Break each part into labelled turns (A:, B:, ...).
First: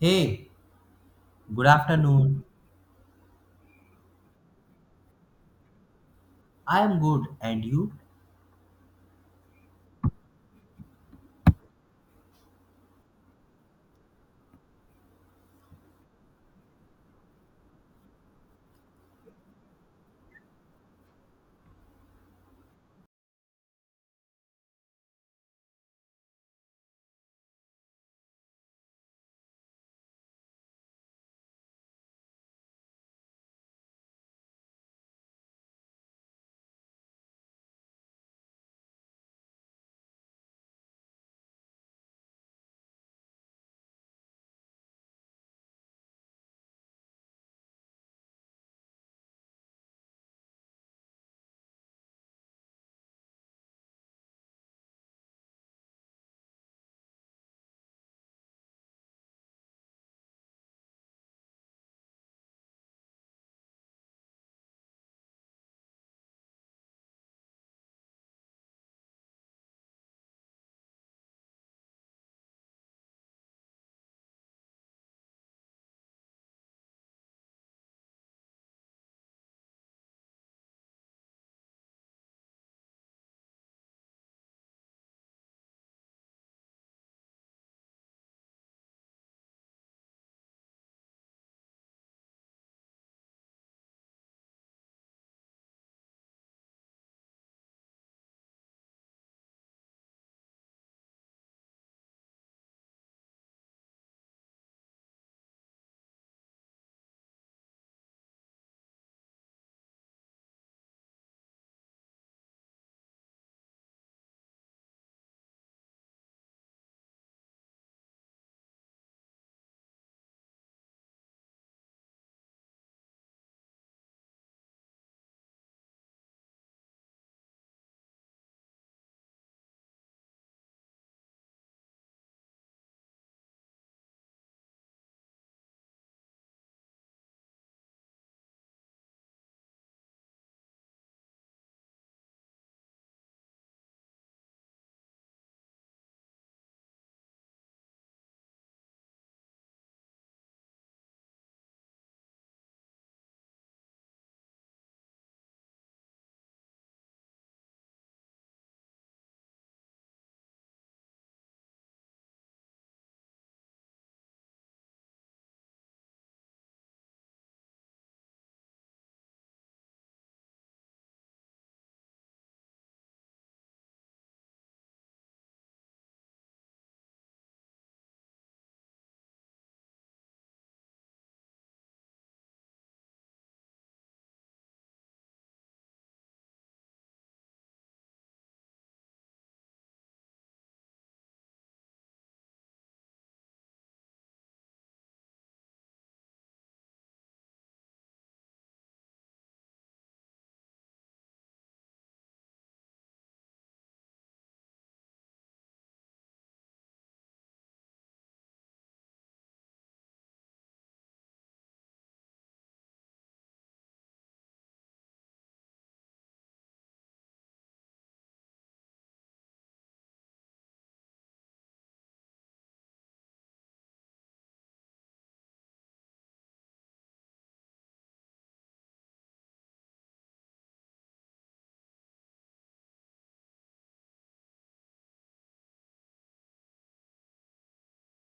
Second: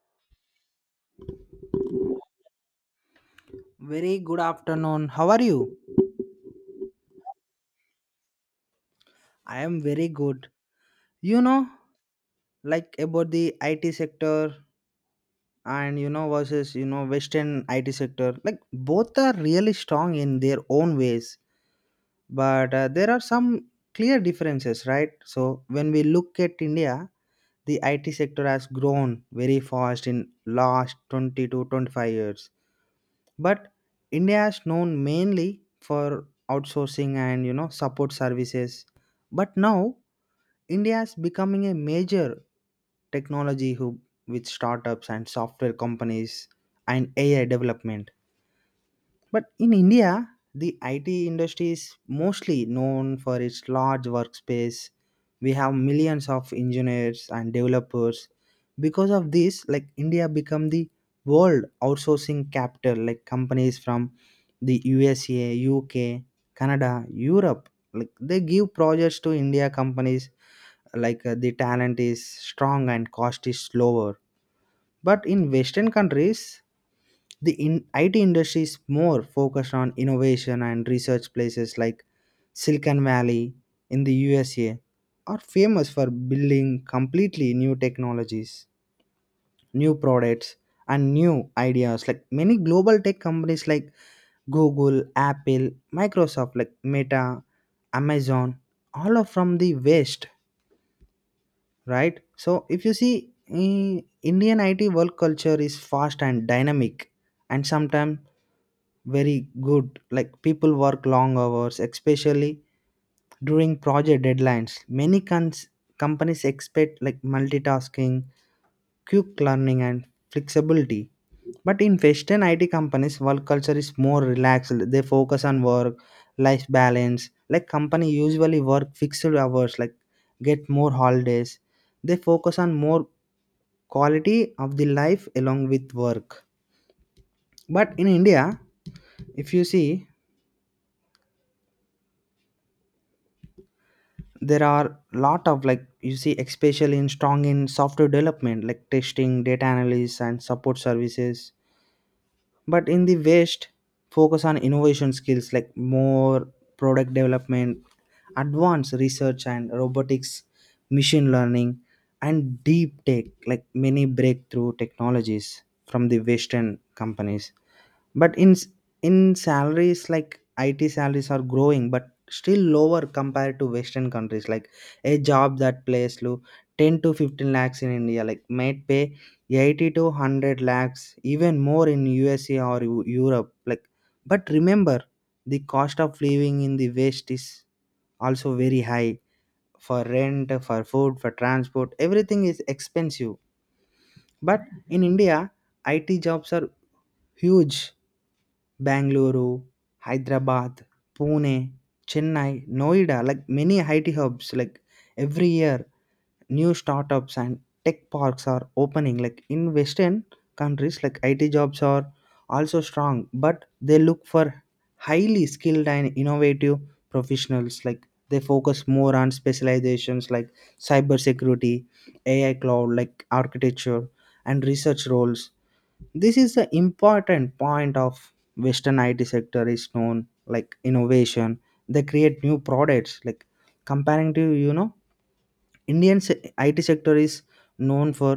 A: Hey, good afternoon.
B: Very good afternoon. How are you?
A: I am good, and you?
B: I am very good. You know, like about the IT sector and versus Western IT sector. Like both are really strong in their own ways, but there are some clear differences, right? So when we look at India, the IT sector has grown very fast in last 20 to 25 years, but India is known mainly for outsourcing and support services, but now India is becoming a major technology hub with startups and software companies and AI development. But in India, the IT industry is mostly known for its large workspace. We have millions of engineers and developers. Because of this, like India become the world outsourcing capital, like companies from the USA, UK, Canada, Europe, like they give projects to India companies like the talent is strong and cost is lower, but in western countries the IT industry is more focused on innovation and research. Places like Silicon Valley in the USA are famous for building completely new technologies, new products, and new ideas, like many global tech companies like Google, Apple, Microsoft, like Meta, Amazon, all are from the west, right? So if you see, Indian IT work culture is fast and dynamic, and sometimes very good, like people work long hours, especially during project deadlines. Many companies expect like multitasking, quick learning, and flexibility. But in Western IT companies, work culture is more relaxed. They focus on work life balance, like company usually work fixed hours, like get more holidays. They focus on more quality of the life along with work. But in India, if you see, there are lot of, like, you see, especially in strong in software development, like testing, data analysis, and support services. But in the west, focus on innovation skills, like more product development, advanced research, and robotics, machine learning, and deep tech, like many breakthrough technologies from the western companies. But in salaries, like IT salaries are growing but still lower compared to western countries. Like a job that pays low 10 to 15 lakhs in India, like might pay 80 to 100 lakhs, even more in USA or Europe, like. But remember, the cost of living in the west is also very high. For rent, for food, for transport, everything is expensive. But in India, IT jobs are huge. Bangalore, Hyderabad, Pune, Chennai, Noida, like many IT hubs. Like every year new startups and tech parks are opening. Like in western countries, like IT jobs are also strong, but they look for highly skilled and innovative professionals. Like they focus more on specializations like cybersecurity, AI, cloud, like architecture and research roles. This is the important point of western IT sector is known, like innovation. They create new products, like comparing to Indian se- IT sector is known for,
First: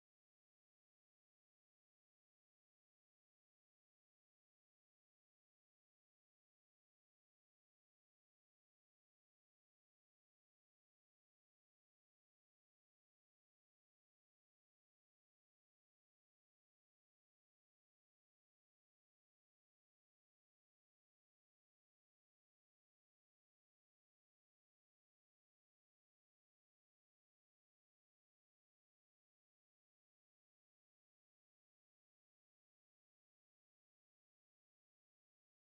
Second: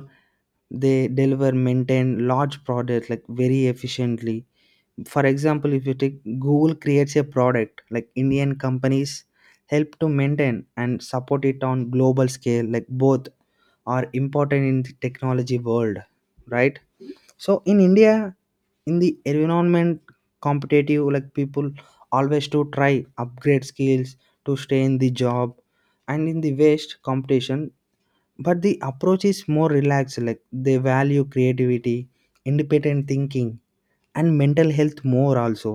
B: they deliver maintain large products like very efficiently. For example, if you take Google creates a product, like Indian companies help to maintain and support it on global scale, like both are important in the technology world, right? So in India, in the environment competitive, like people always to try upgrade skills to stay in the job and in the waste competition. But the approach is more relaxed, like they value creativity, independent thinking, and mental health more also.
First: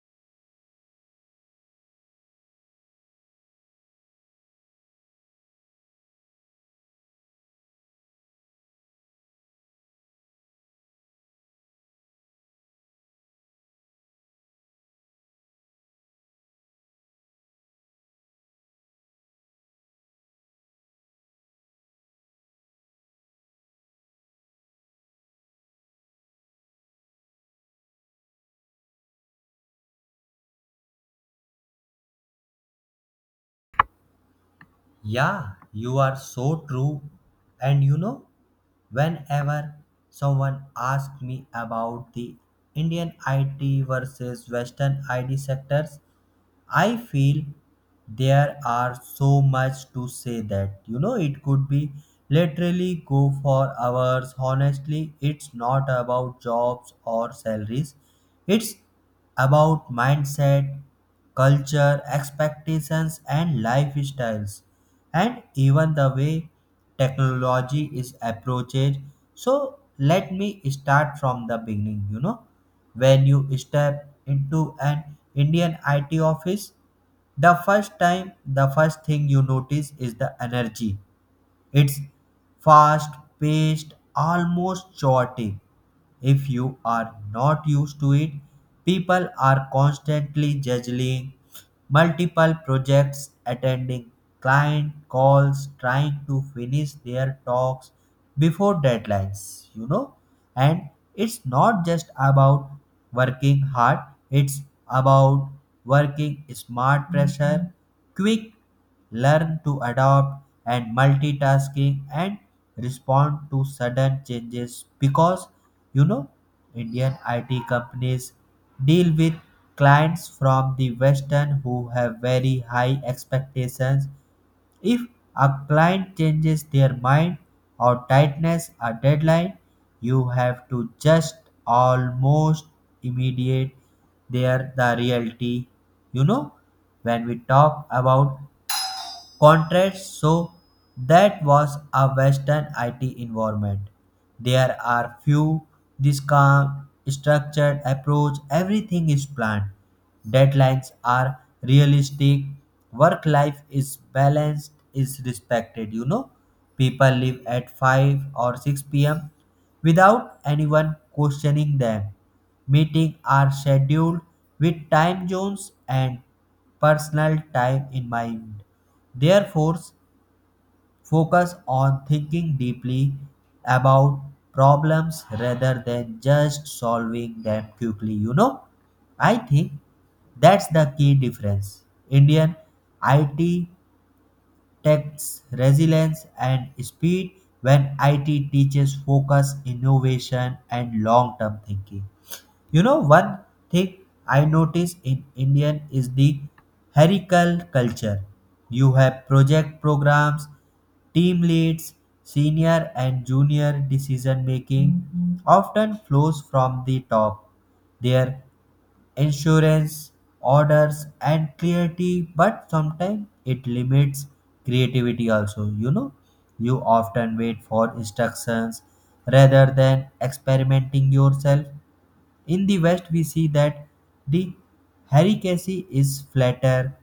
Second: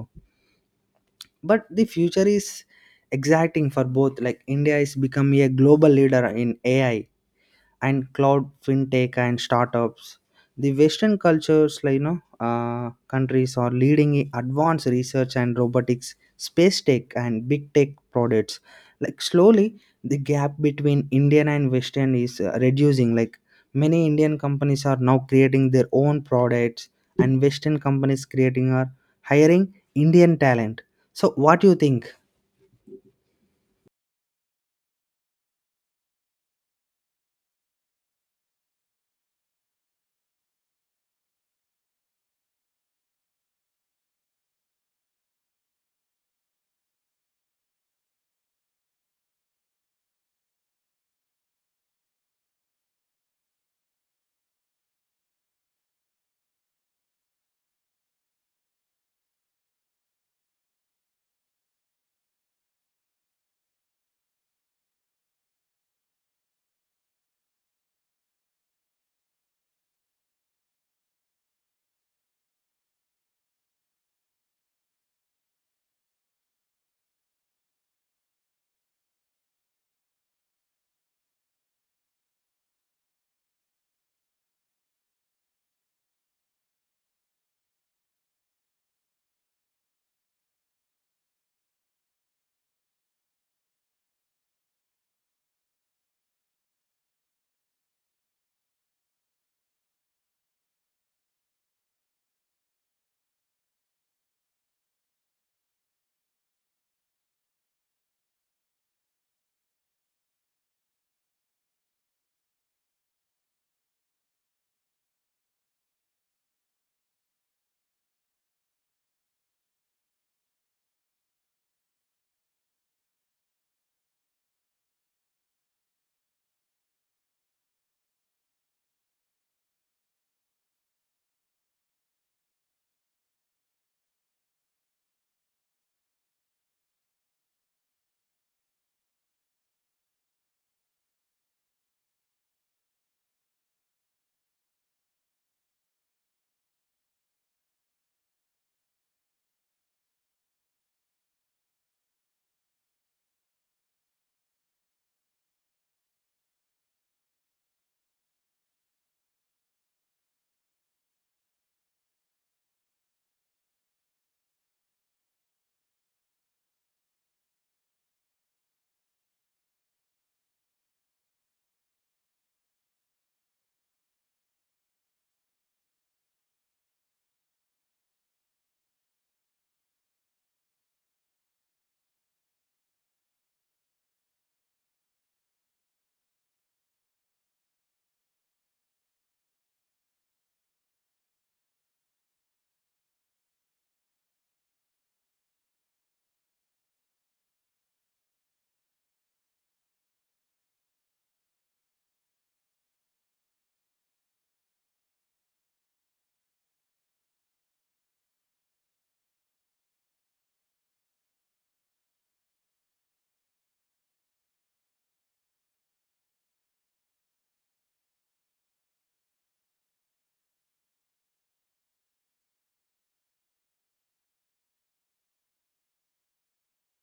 B: But the future is exciting for both, like India is becoming a global leader in AI and cloud, fintech, and startups. The western cultures, like countries are leading in advanced research and robotics, space tech, and big tech products. Like slowly the gap between Indian and western is reducing, like many Indian companies are now creating their own products, and western companies creating are hiring Indian talent. So what do you think?
A: Yeah, you are so true. And you know, whenever someone asks me about the Indian IT versus Western IT sectors, I feel there are so much to say that you know it could be literally go for hours. Honestly, it's not about jobs or salaries, it's about mindset, culture, expectations, and lifestyles, and even the way technology is approached. So let me start from the beginning. You know, when you step into an Indian IT office, the first thing you notice is the energy. It's fast paced, almost chaotic. If you are not used to it, people are constantly juggling multiple projects, attending client calls, trying to finish their talks before deadlines, you know. And it's not just about working hard, it's about working smart pressure, quick learn to adapt and multitasking and respond to sudden changes, because you know Indian IT companies deal with clients from the western who have very high expectations. If a client changes their mind or tightness a deadline, you have to just almost immediate, there the reality, you know. When we talk about contrast, so that was a Western IT environment. There are few this calm, structured approach, everything is planned. Deadlines are realistic, work life is balanced, is respected, you know. People leave at 5 or 6 p.m. without anyone questioning them. Meetings are scheduled with time zones and personal time in mind. Therefore, focus on thinking deeply about problems rather than just solving them quickly. You know, I think that's the key difference. Indian IT takes resilience and speed, when IT teaches focus, innovation, and long term thinking. You know, one thing I notice in Indian is the hierarchical culture. You have project programs, team leads, senior and junior decision making often flows from the top. There insurance, orders, and clarity, but sometimes it limits creativity also. You know, you often wait for instructions rather than experimenting yourself. In the West, we see that the hierarchy is flatter;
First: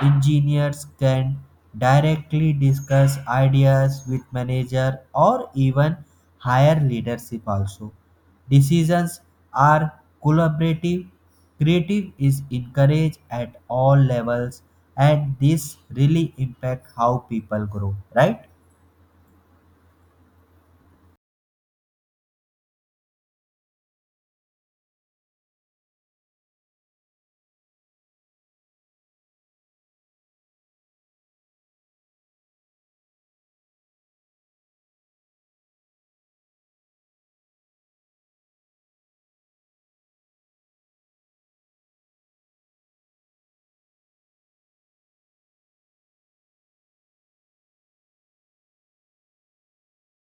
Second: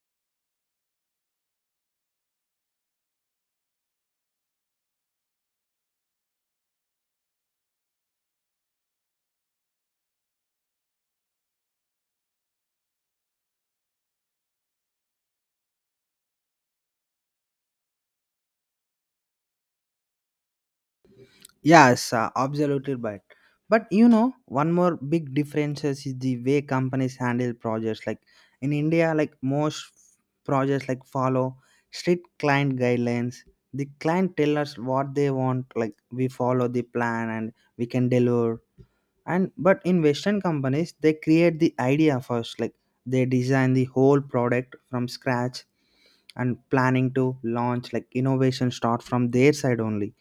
A: engineers can directly discuss ideas with manager or even higher leadership also. Decisions are collaborative. Creative is encouraged at all levels, and this really impact how people grow, right?
B: Yes, absolutely right. But you know, one more big difference is the way companies handle projects. Like in India, like most projects like follow strict client guidelines. The client tell us what they want, like we follow the plan and we can deliver. And but in Western companies, they create the idea first, like they design the whole product from scratch and planning to launch. Like innovation start from their side only.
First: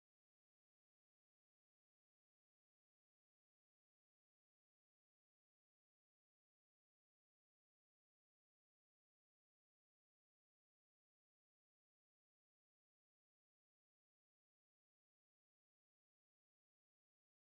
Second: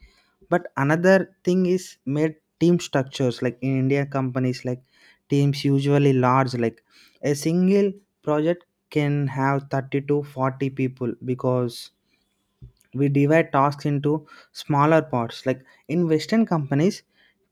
B: But another thing is made team structures, like in India companies, like teams usually large, like a single project can have 30 to 40 people because we divide tasks into smaller parts. Like in western companies,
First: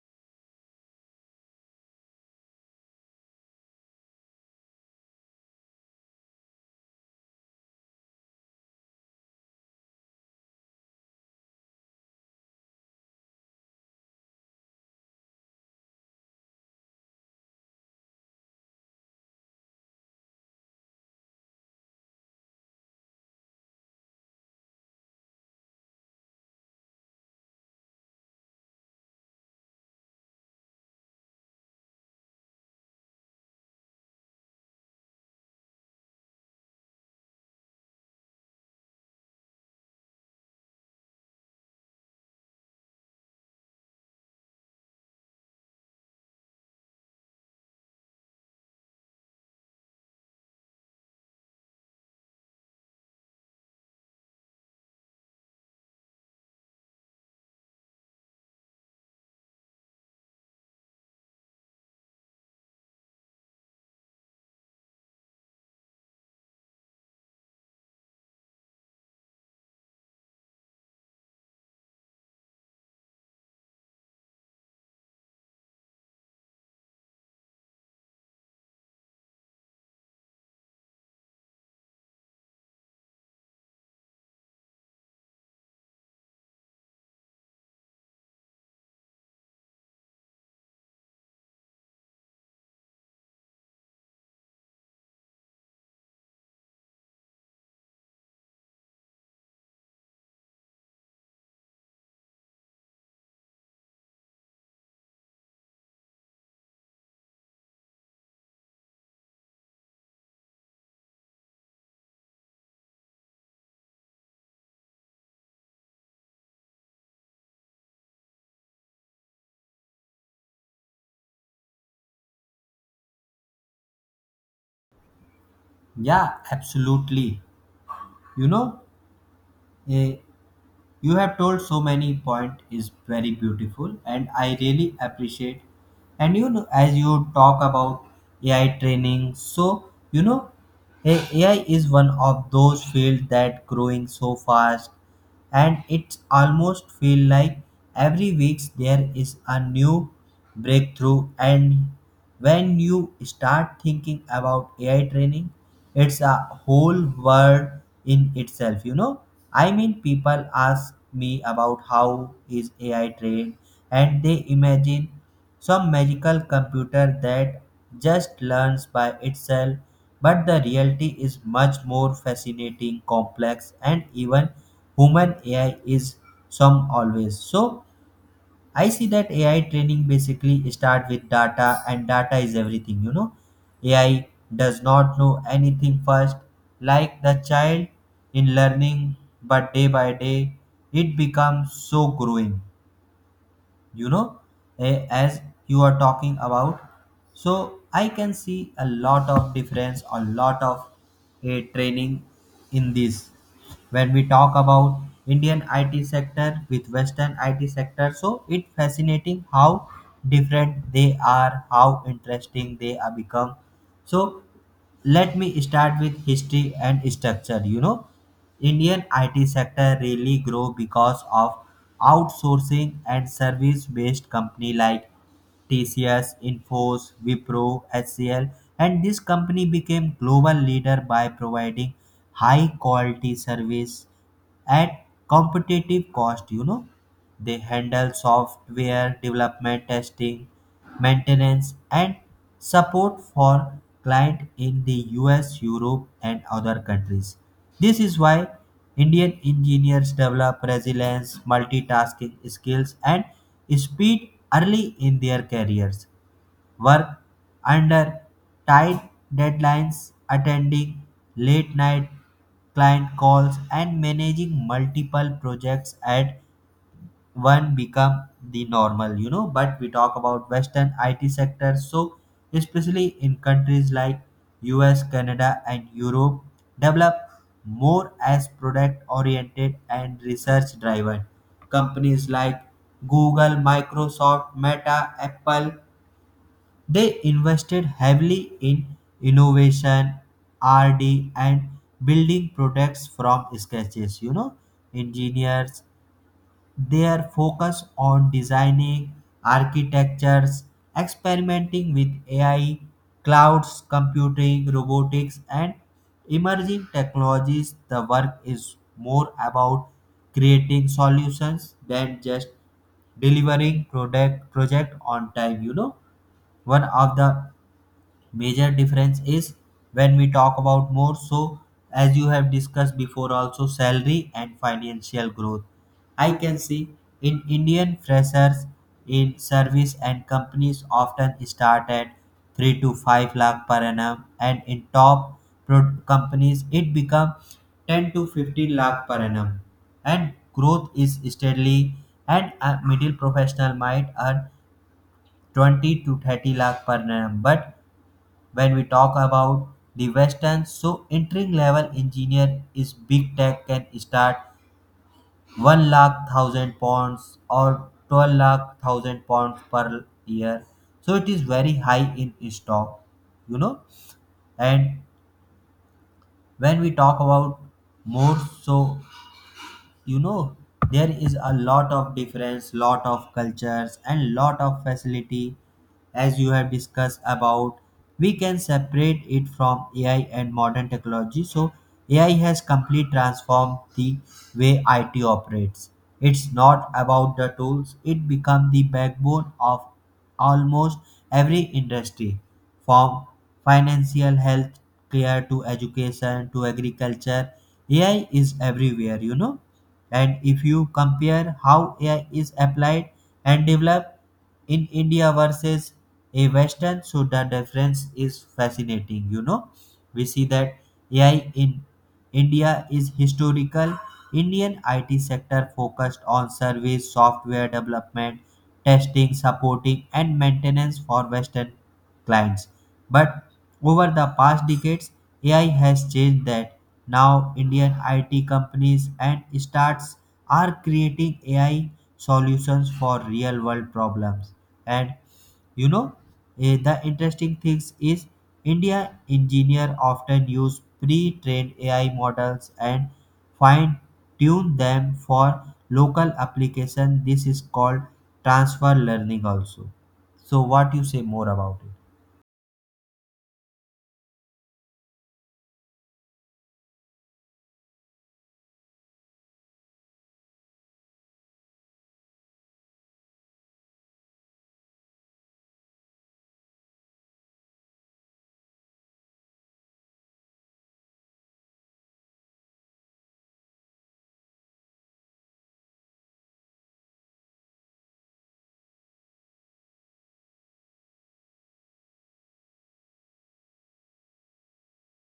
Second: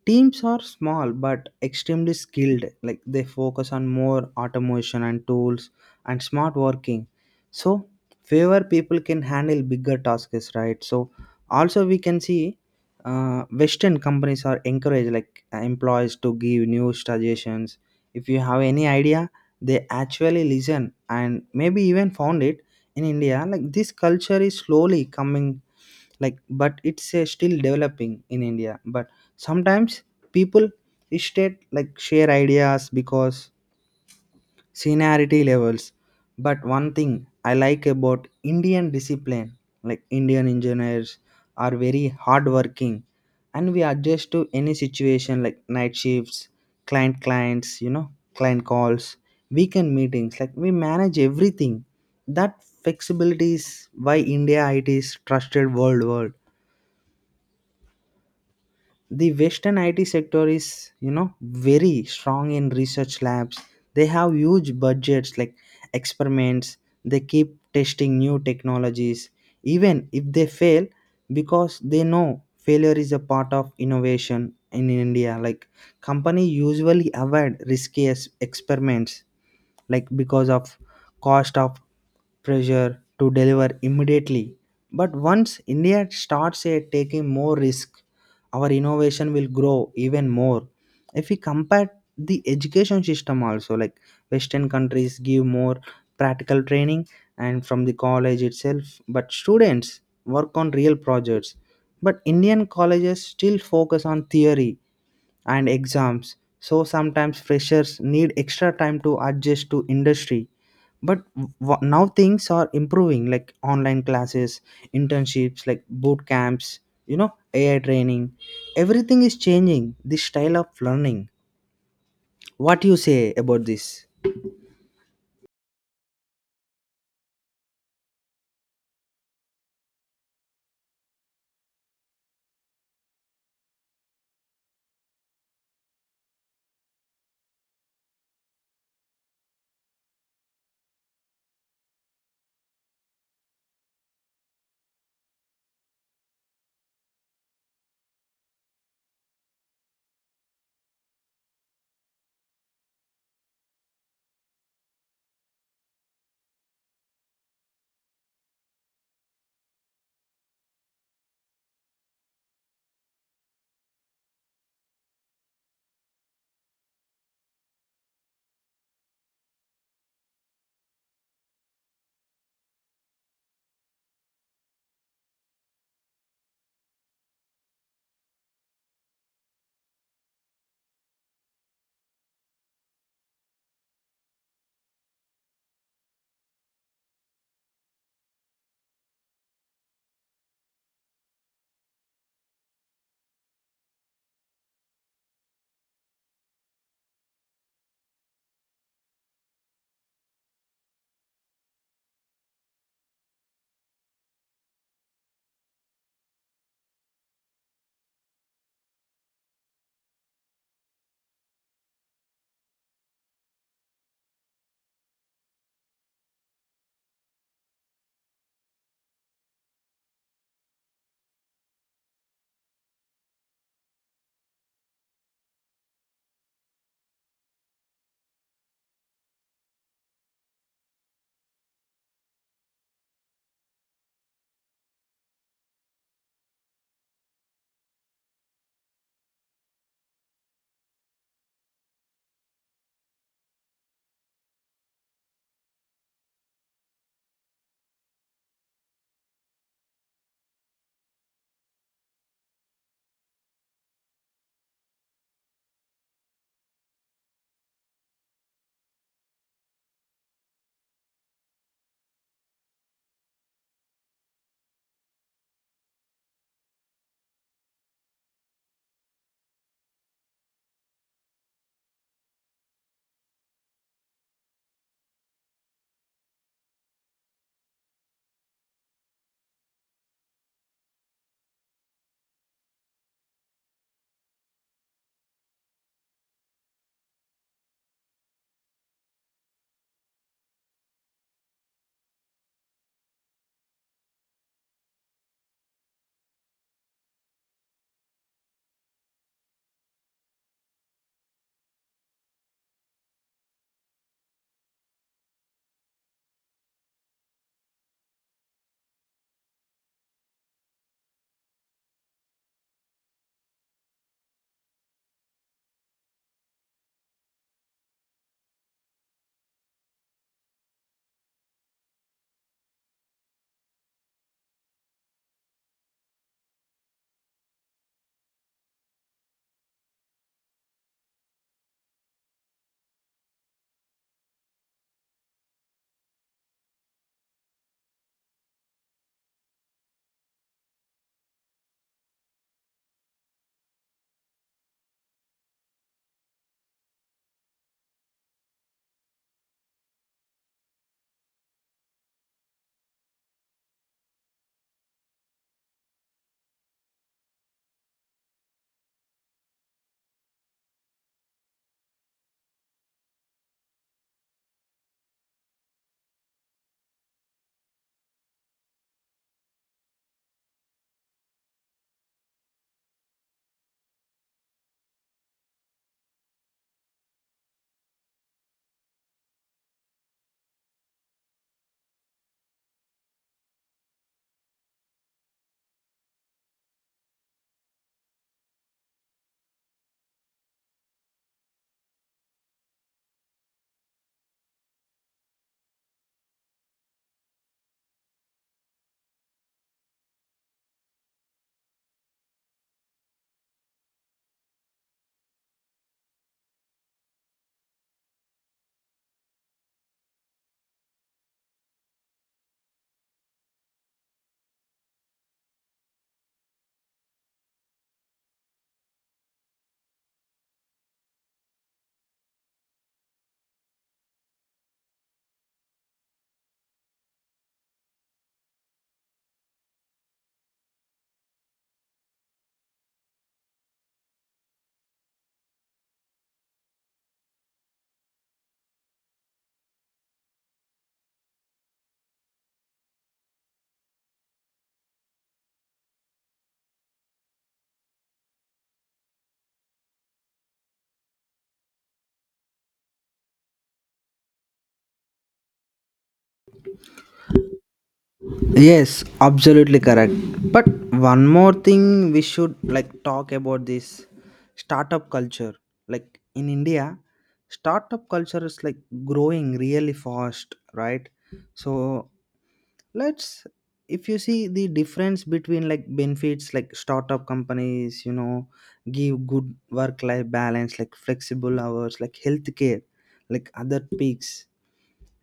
B: teams are small but extremely skilled. Like they focus on more automation and tools and smart working. So fewer people can handle bigger tasks, right? So also we can see, Western companies are encouraged like employees to give new suggestions. If you have any idea, they actually listen and maybe even found it. In India, like this culture is slowly coming, like but it's still developing in India. But sometimes people state like share ideas because seniority levels. But one thing I like about Indian discipline, like Indian engineers are very hardworking and we adjust to any situation, like night shifts, clients, you know, client calls, weekend meetings, like we manage everything. That flexibility is why India IT is trusted worldwide. The western IT sector is, you know, very strong in research labs. They have huge budgets, like experiments. They keep testing new technologies, even if they fail, because they know failure is a part of innovation. In India, like company usually avoid risky experiments, like because of cost of pressure to deliver immediately. But once India starts taking more risk, our innovation will grow even more. If we compare the education system also, like western countries give more practical training and from the college itself, but students work on real projects. But Indian colleges still focus on theory and exams, so sometimes freshers need extra time to adjust to industry. But now things are improving, like online classes, internships, like boot camps, you know, AI training. Everything is changing the style of learning. What you say about this?
A: Yeah, absolutely. You know, eh, you have told so many point is very beautiful and I really appreciate. And you know, as you talk about AI training, so you know, AI is one of those fields that growing so fast, and it's almost feel like every week there is a new breakthrough. And when you start thinking about AI training, it's a whole world in itself, you know. I mean, people ask me about how is AI trained, and they imagine some magical computer that just learns by itself, but the reality is much more fascinating complex and even human AI is some always. So I see that AI training basically start with data, and data is everything, you know. AI does not know anything first, like the child in learning, but day by day it becomes so growing, you know. As you are talking about, so I can see a lot of difference, a lot of training in this. When we talk about Indian IT sector with Western IT sector, so it fascinating how different they are, how interesting they are become. So let me start with history and structure. You know, Indian IT sector really grow because of outsourcing and service based company like TCS, Infos, Wipro, HCL, and this company became global leader by providing high quality service at competitive cost. You know, they handle software development, testing, maintenance, and support for clients in the US, Europe, and other countries. This is why Indian engineers develop resilience, multitasking skills, and speed early in their careers. Work under tight deadlines, attending late night client calls, and managing multiple projects at one become the normal, you know. But we talk about Western IT sector, so especially in countries like US, Canada, and Europe, develop more as product oriented and research driven companies like Google, Microsoft, Meta, Apple. They invested heavily in innovation, RD and building products from sketches, you know. Engineers their focus on designing architectures, experimenting with AI, clouds computing, robotics, and emerging technologies, the work is more about creating solutions than just delivering product project on time, you know. One of the major difference is, when we talk about more, so as you have discussed before also, salary and financial growth, I can see in Indian freshers in service and companies often start at 3 to 5 lakh per annum, and in top companies it become 10 to 15 lakh per annum, and growth is steadily, and a middle professional might earn 20 to 30 lakh per annum. But when we talk about the western, so entry level engineer is big tech can start 1 lakh £1,000 or 12 lakh £1,000 per year, so it is very high in stock, you know. And when we talk about more, so you know, there is a lot of difference, lot of cultures and lot of facility. As you have discussed about, we can separate it from AI and modern technology. So AI has completely transformed the way it operates. It's not about the tools, it become the backbone of almost every industry, from financial health care to education to agriculture. AI is everywhere, you know. And if you compare how AI is applied and developed in India versus a Western, so the difference is fascinating. You know, we see that AI in India is historical. Indian IT sector focused on service, software development, testing, supporting, and maintenance for Western clients. But over the past decades, AI has changed that. Now, Indian IT companies and startups are creating AI solutions for real world problems. And you know, the interesting things is India engineer often use pre-trained AI models and fine tune them for local application. This is called transfer learning also. So what you say more about it?
B: Yes, absolutely correct. But one more thing we should like talk about this startup culture. Like in India, startup culture is like growing really fast, right? So let's, if you see the difference between like benefits, like startup companies, you know, give good work life balance, like flexible hours, like healthcare, like other peaks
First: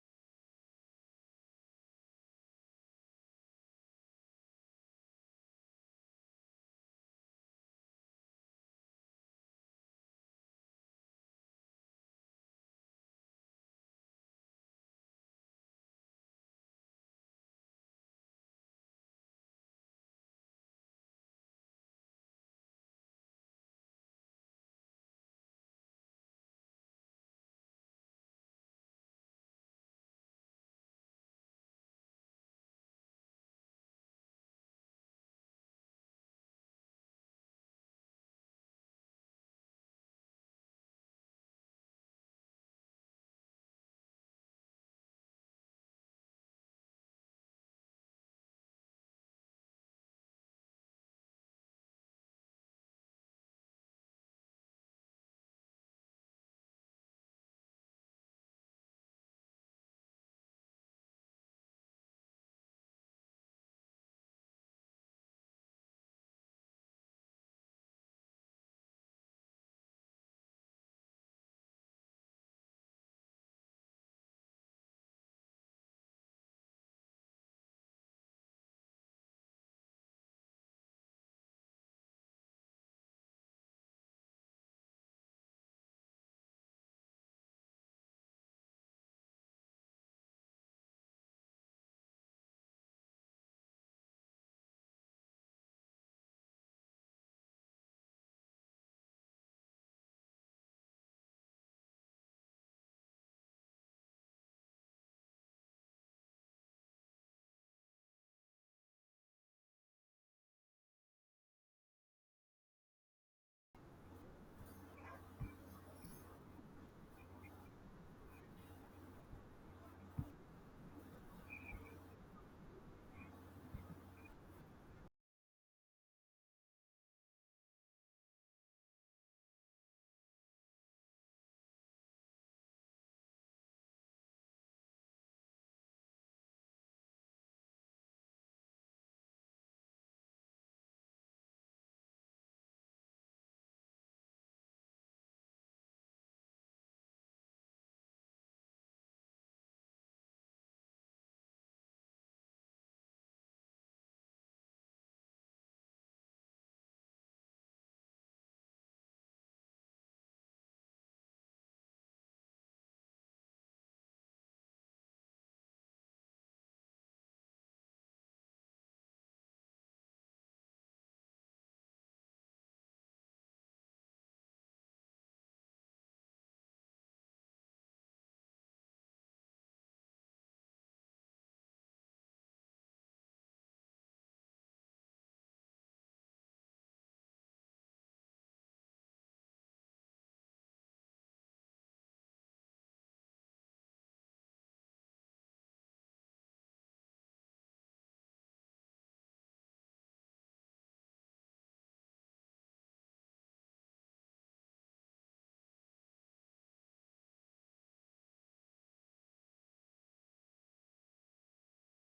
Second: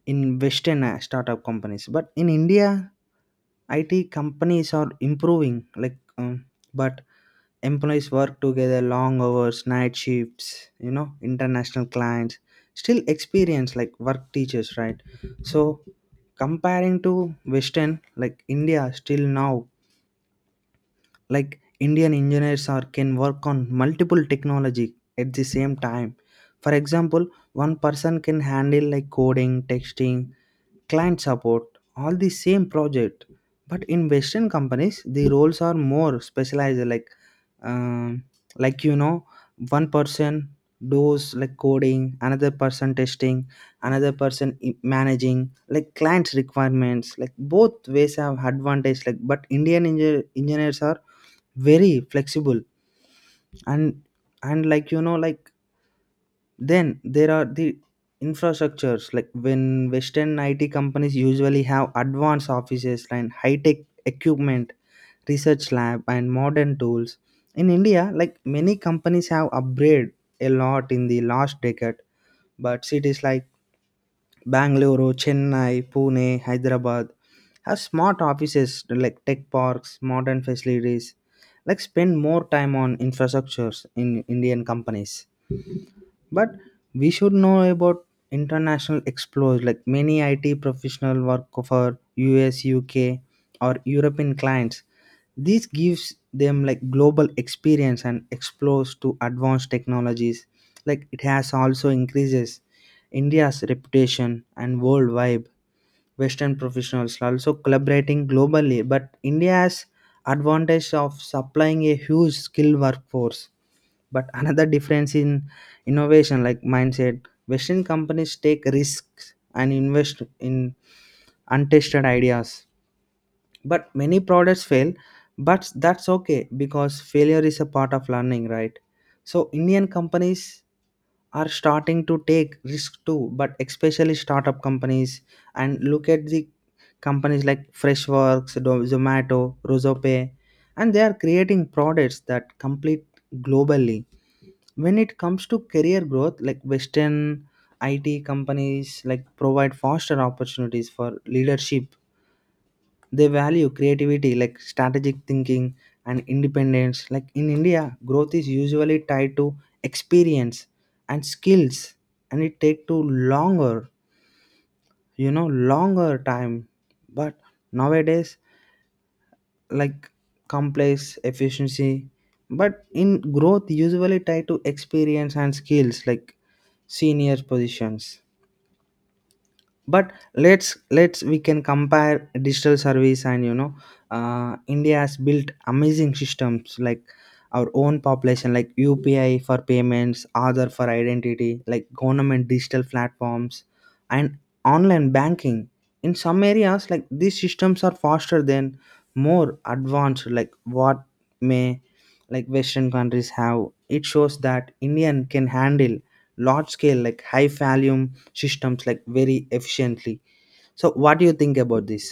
B: in Western startup companies. But in India, IT companies are improving, like, but employees work together long hours, night shifts, you know, international clients, still experience like work teachers, right? So, comparing to Western, like India, still now, like Indian engineers are can work on multiple technology at the same time. For example, one person can handle like coding, texting, client support, all the same project, but in western companies the roles are more specialized, like, um, like, you know, one person does like coding, another person testing, another person managing like clients requirements. Like both ways have advantage, like but Indian engineers are very flexible, and and, like, you know, like then there are the infrastructures, like when Western IT companies usually have advanced offices and high tech equipment, research lab, and modern tools. In India, like many companies have upgraded a lot in the last decade, but cities like Bangalore, Chennai, Pune, Hyderabad have smart offices, like tech parks, modern facilities, like spend more time on infrastructures in Indian companies. But we should know about international explorers, like many IT professional work for US, UK, or European clients. This gives them like global experience and explores to advanced technologies. Like it has also increases India's reputation and worldwide. Western professionals are also collaborating globally, but India has advantage of supplying a huge skilled workforce. But another difference in innovation, like mindset, western companies take risks and invest in untested ideas, but many products fail. But that's okay because failure is a part of learning, right? So Indian companies are starting to take risk too, but especially startup companies. And look at the companies like Freshworks, Zomato, Rosope, and they are creating products that complete globally. When it comes to career growth, like western IT companies like provide faster opportunities for leadership. They value creativity, like strategic thinking and independence. Like in India, growth is usually tied to experience and skills, and it take to longer, you know, longer time. But nowadays, like complex efficiency, but in growth usually tied to experience and skills, like senior positions. But let's we can compare digital service, and you know, India has built amazing systems, like our own population, like UPI for payments, other for identity, like government digital platforms and online banking. In some areas, like these systems are faster than more advanced, like what may, like western countries have. It shows that Indian can handle large scale, like high volume systems, like very efficiently. So what do you think about this?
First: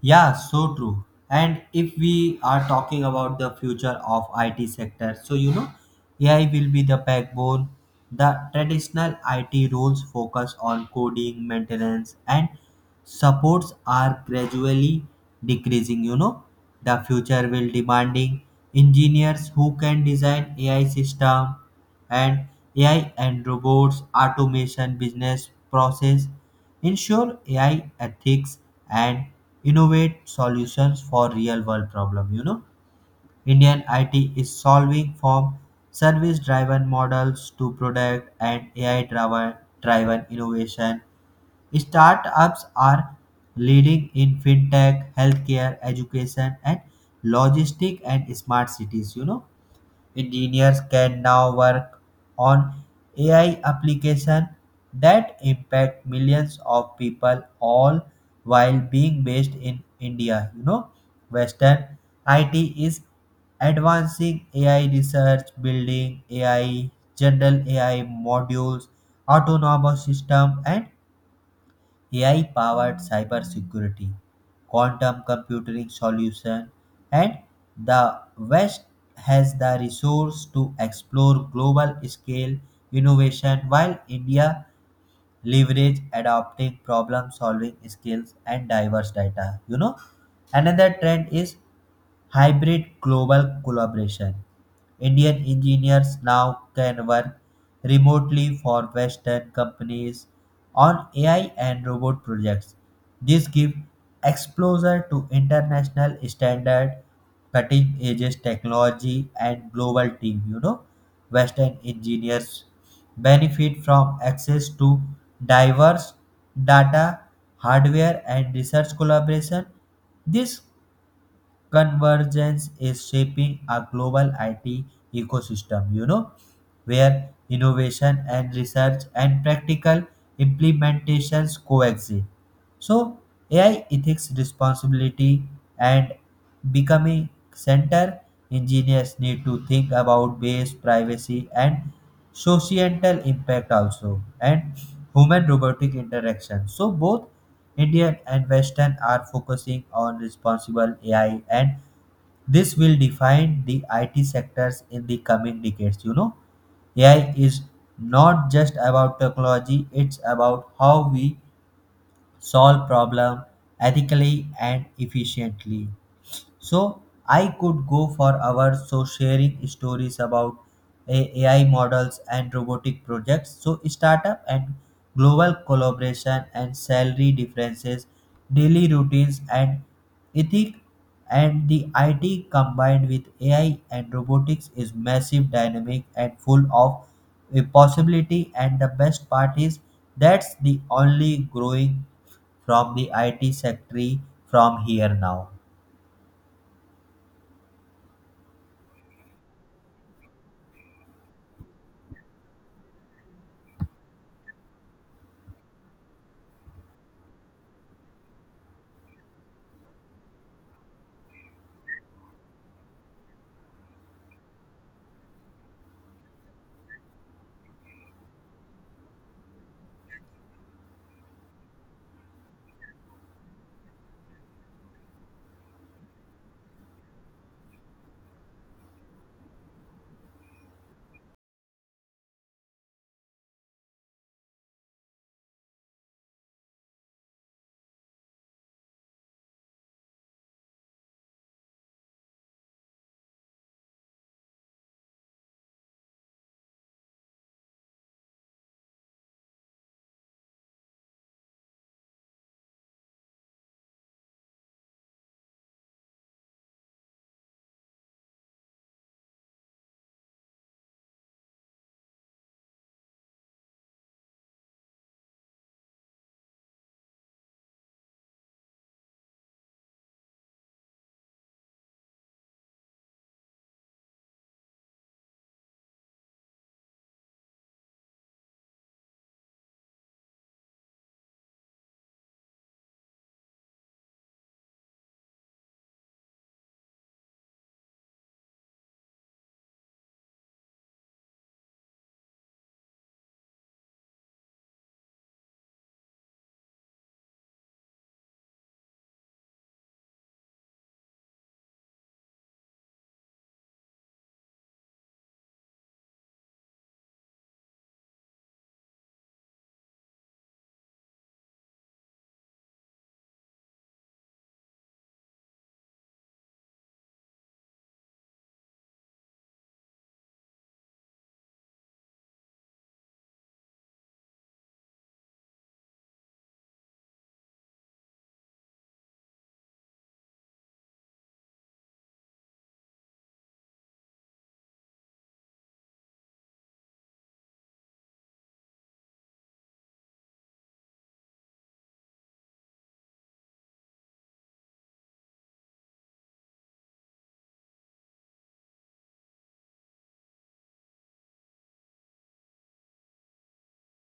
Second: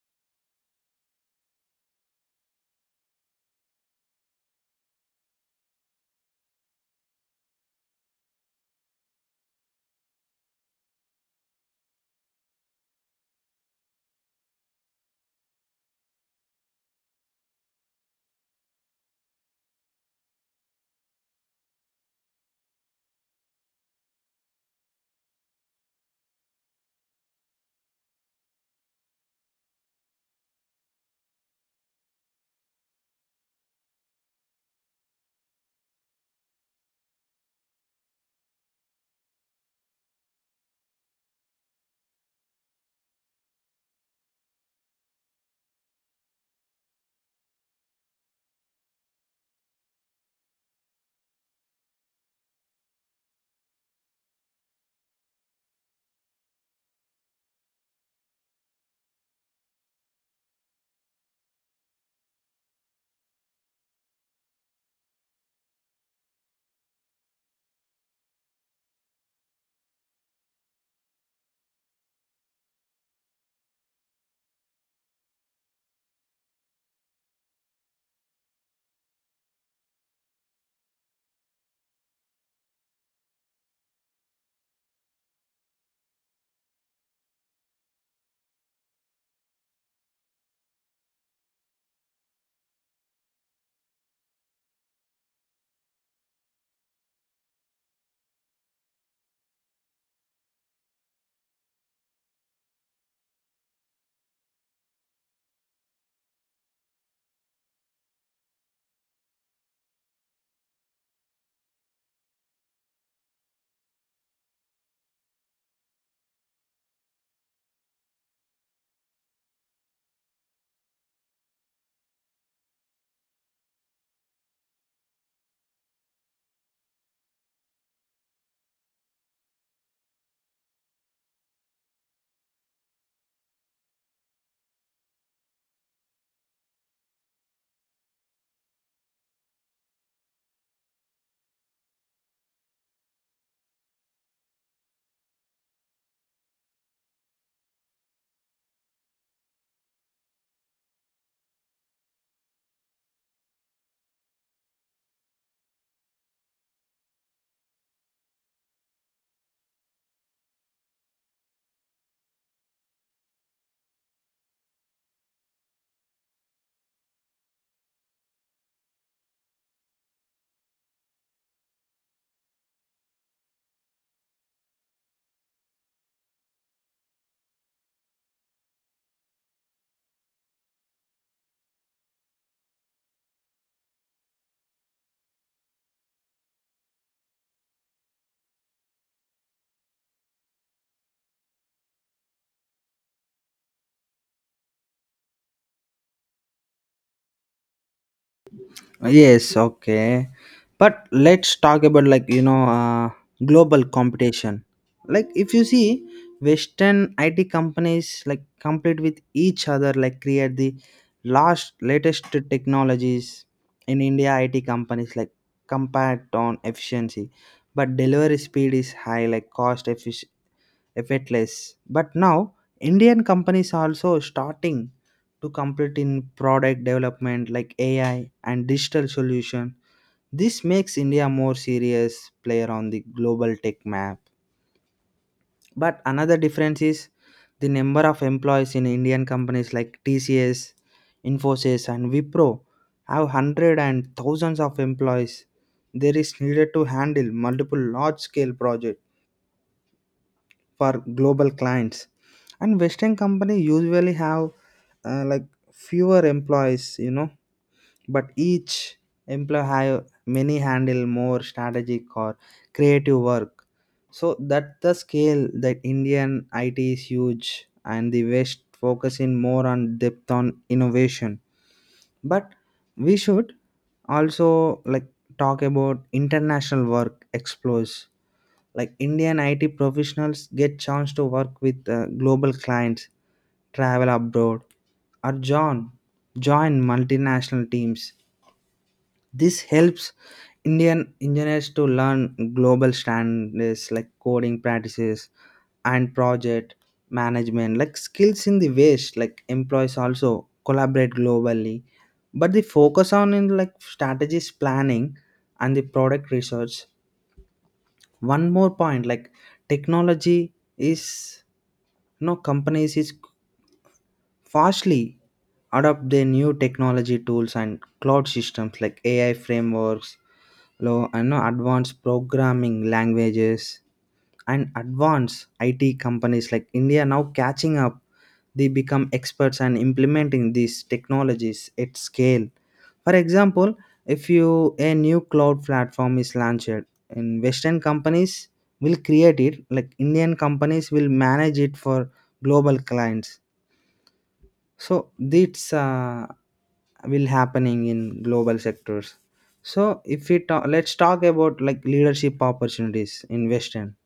A: Yeah, so true. And if we are talking about the future of IT sector, so you know, AI will be the backbone. The traditional IT roles focus on coding, maintenance, and supports are gradually decreasing. You know, the future will demanding engineers who can design AI system and AI and robots, automation, business process, ensure AI ethics and innovate solutions for real world problem. You know, Indian IT is solving from service driven models to product and AI driven innovation. Startups are leading in fintech, healthcare, education, and logistic and smart cities. You know, engineers can now work on AI applications that impact millions of people all while being based in India. You know, Western IT is advancing AI research, building AI, general AI modules, autonomous system, and AI powered cybersecurity, quantum computing solution, and the West has the resource to explore global scale innovation while India leverage adopting problem solving skills and diverse data. You know, another trend is hybrid global collaboration. Indian engineers now can work remotely for Western companies on AI and robot projects. This gives exposure to international standard, cutting edge technology, and global team. You know, Western engineers benefit from access to diverse data, hardware, and research collaboration. This convergence is shaping a global IT ecosystem, you know, where innovation and research and practical implementations coexist. So AI ethics responsibility and becoming center, engineers need to think about bias, privacy and societal impact also and human robotic interaction. So both Indian and Western are focusing on responsible AI, and this will define the IT sectors in the coming decades, you know. AI is not just about technology, it's about how we solve problem ethically and efficiently. So I could go for hours so sharing stories about AI models and robotic projects. So startup and global collaboration and salary differences, daily routines and ethic and the IT combined with AI and robotics is massive dynamic and full of a possibility, and the best part is that's the only growing from the IT sector from here now.
B: Yes, okay. But let's talk about, like, you know, global competition. Like if you see Western IT companies like compete with each other, like create the last latest technologies. In India, IT companies like compete on efficiency, but delivery speed is high, like cost efficiency effortless. But now Indian companies are also starting to compete in product development, like AI and digital solution. This makes India more serious player on the global tech map. But another difference is the number of employees in Indian companies like TCS, Infosys, and Wipro have hundred and thousands of employees. There is needed to handle multiple large scale projects for global clients, and western company usually have like fewer employees, you know, but each employee have many handle more strategic or creative work. So that the scale that Indian IT is huge and the west focusing more on depth on innovation. But we should also like talk about international work explores, like Indian IT professionals get chance to work with global clients, travel abroad, or join multinational teams. This helps Indian engineers to learn global standards, like coding practices and project management, like skills, in the ways like employees also collaborate globally, but the focus on in like strategies planning and the product research. One more point, like, technology is, you know, companies is fastly adopt their new technology tools and cloud systems, like AI frameworks, low and know advanced programming languages and advanced IT companies, like India now catching up. They become experts and implementing these technologies at scale. For example, if you a new cloud platform is launched, in Western companies will create it, like Indian companies will manage it for global clients. So this will happening in global sectors. So if we talk, let's talk about, like, leadership opportunities in Western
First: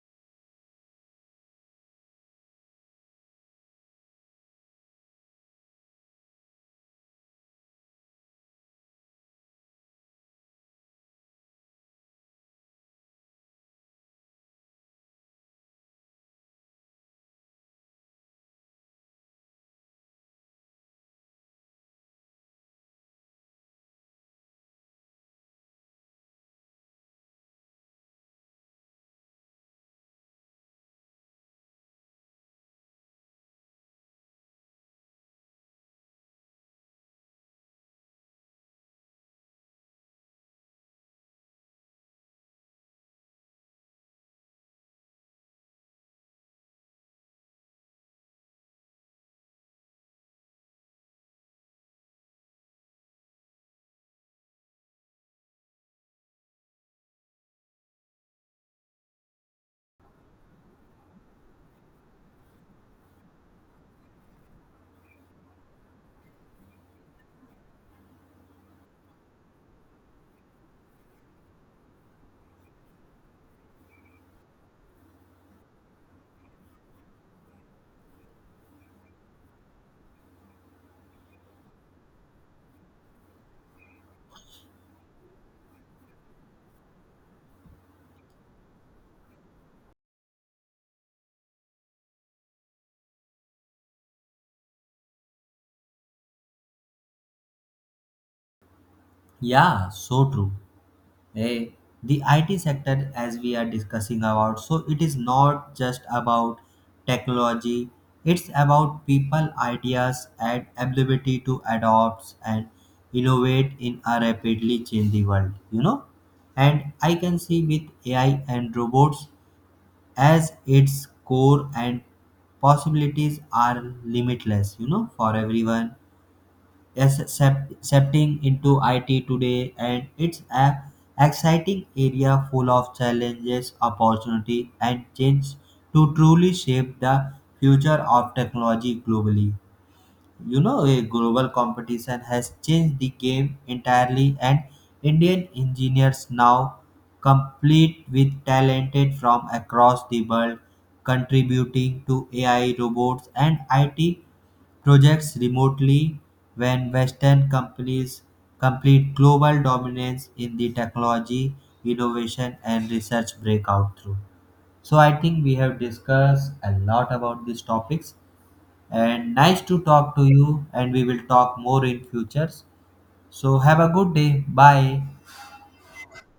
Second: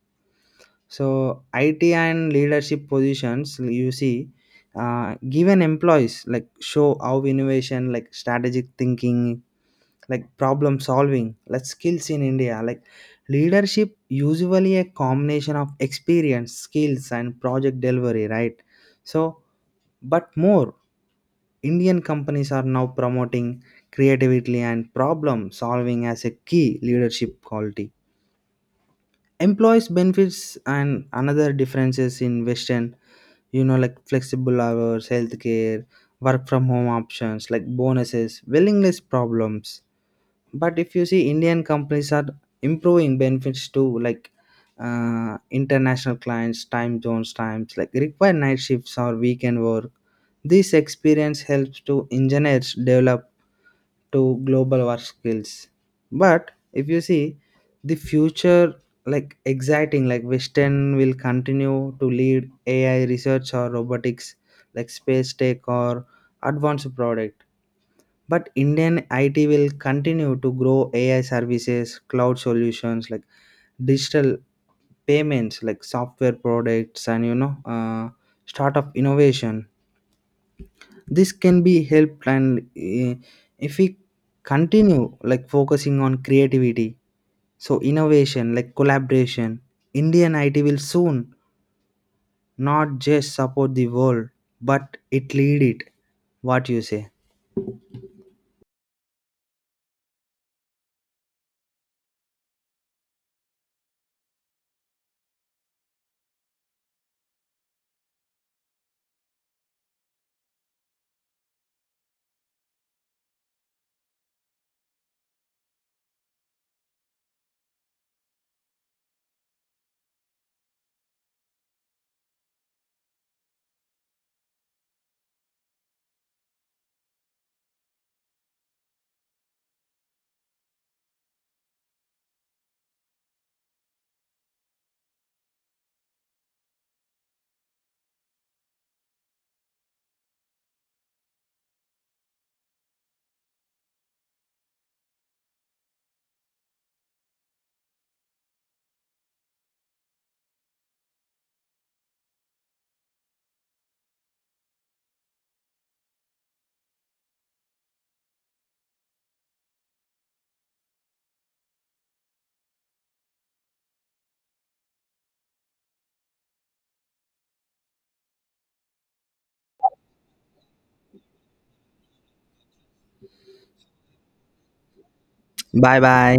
B: so IT and leadership positions, you see, given employees like show how innovation, like strategic thinking, like problem solving, like skills. In India, like leadership usually a combination of experience, skills, and project delivery, right? So but more Indian companies are now promoting creativity and problem solving as a key leadership quality. Employees benefits and another differences in western, you know, like flexible hours, healthcare, work from home options, like bonuses, willingness problems. But if you see, Indian companies are improving benefits to, like, international clients time zones times, like require night shifts or weekend work. This experience helps to engineers develop to global work skills. But if you see the future, like exciting, like western will continue to lead AI research or robotics, like space tech or advanced product. But Indian IT will continue to grow AI services, cloud solutions, like digital payments, like software products, and you know start of innovation. This can be helped, and if we continue like focusing on creativity, so innovation like collaboration, Indian IT will soon not just support the world but it lead it. What you say?
A: Yeah, so true. Eh, the IT sector, as we are discussing about, so it is not just about technology, it's about people, ideas, and ability to adopt and innovate in a rapidly changing world, you know. And I can see with AI and robots as its core and possibilities are limitless, you know, for everyone yes, septing into IT today, and it's a exciting area full of challenges, opportunity, and change to truly shape the future of technology globally. You know, a global competition has changed the game entirely, and Indian engineers now complete with talented from across the world, contributing to AI robots and IT projects remotely. When Western companies complete global dominance in the technology, innovation, and research breakout through. So I think we have discussed a lot about these topics and nice to talk to you and we will talk more in futures. So have a good day. Bye.
B: Bye bye.